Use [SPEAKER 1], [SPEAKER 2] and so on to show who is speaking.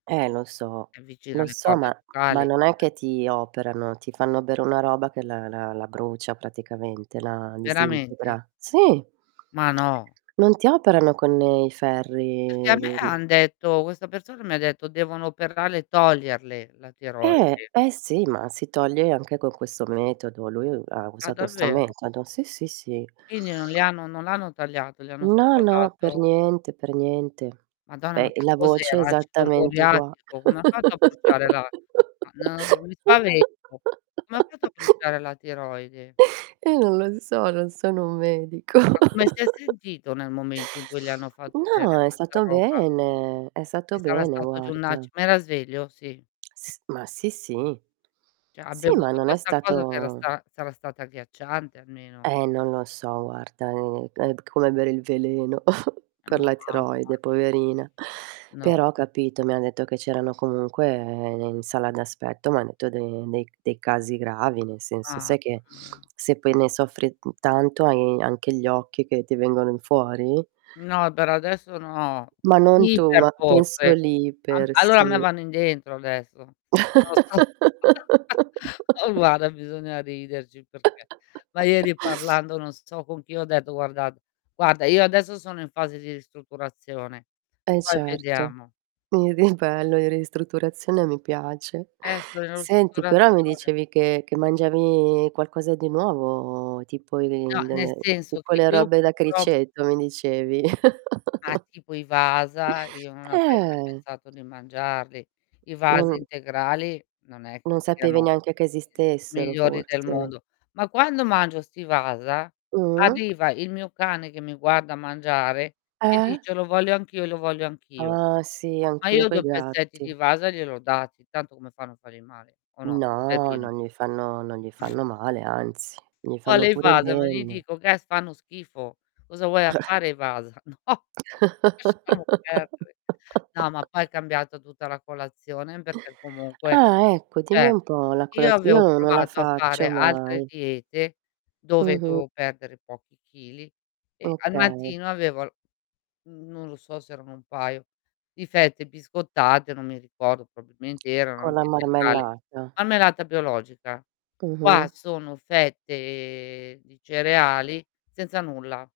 [SPEAKER 1] Ehm, lo so,
[SPEAKER 2] È vicino
[SPEAKER 1] lo
[SPEAKER 2] alle
[SPEAKER 1] so,
[SPEAKER 2] corde
[SPEAKER 1] ma ma
[SPEAKER 2] vocali.
[SPEAKER 1] non è che ti operano, ti fanno bere una roba che la la la brucia praticamente, la
[SPEAKER 2] Veramente?
[SPEAKER 1] disintegra. Sì.
[SPEAKER 2] Ma no.
[SPEAKER 1] Non ti operano con i
[SPEAKER 2] Perché a
[SPEAKER 1] ferri i
[SPEAKER 2] me
[SPEAKER 1] d d
[SPEAKER 2] han detto questa persona m'ha detto: "Devono operare e toglierle la
[SPEAKER 1] Eh!
[SPEAKER 2] tiroide".
[SPEAKER 1] Beh, sì, ma si toglie anche con questo metodo. Lui ha
[SPEAKER 2] Ah,
[SPEAKER 1] usato sta
[SPEAKER 2] davvero?
[SPEAKER 1] metodo. Sì, sì, sì.
[SPEAKER 2] Quindi non le hanno non l'hanno tagliata, le hanno
[SPEAKER 1] No,
[SPEAKER 2] solo
[SPEAKER 1] no, per
[SPEAKER 2] dato
[SPEAKER 1] niente per niente.
[SPEAKER 2] Madonna,
[SPEAKER 1] Beh,
[SPEAKER 2] ma che
[SPEAKER 1] la voce è
[SPEAKER 2] cos'era? Acido
[SPEAKER 1] esattamente ugua
[SPEAKER 2] moriatico? Come ha fatto a bruciare la ma no ri mi spavento? Come ha fatto a bruciare la tiroide?
[SPEAKER 1] Eh, non lo so, non sono un medico.
[SPEAKER 2] Ma come si è sentito nel momento in cui gli hanno fatto bere
[SPEAKER 1] No, è
[SPEAKER 2] questa
[SPEAKER 1] stato
[SPEAKER 2] roba?
[SPEAKER 1] bene, è stato
[SPEAKER 2] Che sarà
[SPEAKER 1] bene,
[SPEAKER 2] stato giù un aci
[SPEAKER 1] guarda.
[SPEAKER 2] ma era sveglio? Sì.
[SPEAKER 1] S ma sì, sì.
[SPEAKER 2] Cioè ha
[SPEAKER 1] Sì, ma
[SPEAKER 2] bevuto
[SPEAKER 1] non è
[SPEAKER 2] questa cosa che era
[SPEAKER 1] stato
[SPEAKER 2] sta sarà stata agghiacciante, almeno.
[SPEAKER 1] Eh, non lo so, guarda, uhm, è d come bere il veleno per la
[SPEAKER 2] Mamma
[SPEAKER 1] tiroide
[SPEAKER 2] mi
[SPEAKER 1] poverina,
[SPEAKER 2] No.
[SPEAKER 1] però, capito, mi ha detto che c'erano comunque, ehm, in sala d'aspetto, m'ha detto de dei dei casi gravi, nel senso,
[SPEAKER 2] Mamma
[SPEAKER 1] sai che
[SPEAKER 2] mia.
[SPEAKER 1] se poi ne soffri, mhmm, tanto, hai anche gli occhi che ti vengono fuori?
[SPEAKER 2] No, per adesso, no.
[SPEAKER 1] Ma non
[SPEAKER 2] Sì,
[SPEAKER 1] tu,
[SPEAKER 2] per
[SPEAKER 1] ma penso
[SPEAKER 2] forse.
[SPEAKER 1] lì
[SPEAKER 2] A
[SPEAKER 1] per
[SPEAKER 2] allora, a me
[SPEAKER 1] sì.
[SPEAKER 2] vanno in dentro adesso. Non lo so. Eh, guarda, bisogna riderci perché ma ieri parlando, non so con chi, ho detto: "Guardate guarda, io adesso sono in fase di ristrutturazione".
[SPEAKER 1] Eh,
[SPEAKER 2] Poi
[SPEAKER 1] certo
[SPEAKER 2] vediamo.
[SPEAKER 1] [unintelligible] bello, in ristrutturazione mi piace.
[SPEAKER 2] Eh sono in
[SPEAKER 1] Senti, però mi
[SPEAKER 2] ristrutturazione.
[SPEAKER 1] dicevi che che mangiavi qualcosa di nuovo tipo di
[SPEAKER 2] No, nel
[SPEAKER 1] delle
[SPEAKER 2] senso
[SPEAKER 1] tipo
[SPEAKER 2] che
[SPEAKER 1] le
[SPEAKER 2] io
[SPEAKER 1] robe da
[SPEAKER 2] purtro
[SPEAKER 1] criceto mi dicevi.
[SPEAKER 2] Ah, tipo i Wasa, io non avrei mai
[SPEAKER 1] Eh!
[SPEAKER 2] pensato di mangiarli. I Wasa
[SPEAKER 1] Non
[SPEAKER 2] integrali non è
[SPEAKER 1] non
[SPEAKER 2] che
[SPEAKER 1] sapevi
[SPEAKER 2] siano,
[SPEAKER 1] neanche che
[SPEAKER 2] ehm,
[SPEAKER 1] esistessero,
[SPEAKER 2] migliori del
[SPEAKER 1] forse.
[SPEAKER 2] mondo, ma quando mangio sti Wasa,
[SPEAKER 1] Mh.
[SPEAKER 2] arriva il mio cane, che mi guarda mangiare e
[SPEAKER 1] Eh?
[SPEAKER 2] dice: "Lo voglio anch'io e lo voglio anch' io".
[SPEAKER 1] Ah, sì,
[SPEAKER 2] Ma
[SPEAKER 1] anch'io
[SPEAKER 2] io
[SPEAKER 1] coi
[SPEAKER 2] 2 pezzetti di
[SPEAKER 1] gatti.
[SPEAKER 2] Wasa gliel'ho dati, tanto come fanno a fargli male o no,
[SPEAKER 1] No,
[SPEAKER 2] poverino.
[SPEAKER 1] non gli fanno non gli fanno male, anzi, gli fanno
[SPEAKER 2] Vuole i
[SPEAKER 1] pure
[SPEAKER 2] Wasa, ma gli
[SPEAKER 1] bene.
[SPEAKER 2] dico: che fanno schifo. "Cosa vuoi a fare i Wasa?" No, lasciamo perdere. No, ma poi è cambiata tutta la colazione perché comunque,
[SPEAKER 1] Ah, ecco, dimmi
[SPEAKER 2] cioè,
[SPEAKER 1] un po', la
[SPEAKER 2] io
[SPEAKER 1] colaz
[SPEAKER 2] avevo
[SPEAKER 1] io non la
[SPEAKER 2] provato a fare
[SPEAKER 1] faccio
[SPEAKER 2] altre
[SPEAKER 1] mai.
[SPEAKER 2] diete dove cioè,
[SPEAKER 1] Mh-mh.
[SPEAKER 2] dovevo perdere pochi chili e al
[SPEAKER 1] Okay.
[SPEAKER 2] mattino avevo l mhmm, non lo so se erano un paio di fette biscottate, non mi ricordo probabilmente erano
[SPEAKER 1] Con la
[SPEAKER 2] anche integrali,
[SPEAKER 1] marmellata.
[SPEAKER 2] marmellata biologica. Qua
[SPEAKER 1] Mh-mh.
[SPEAKER 2] sono fette di cereali, senza nulla.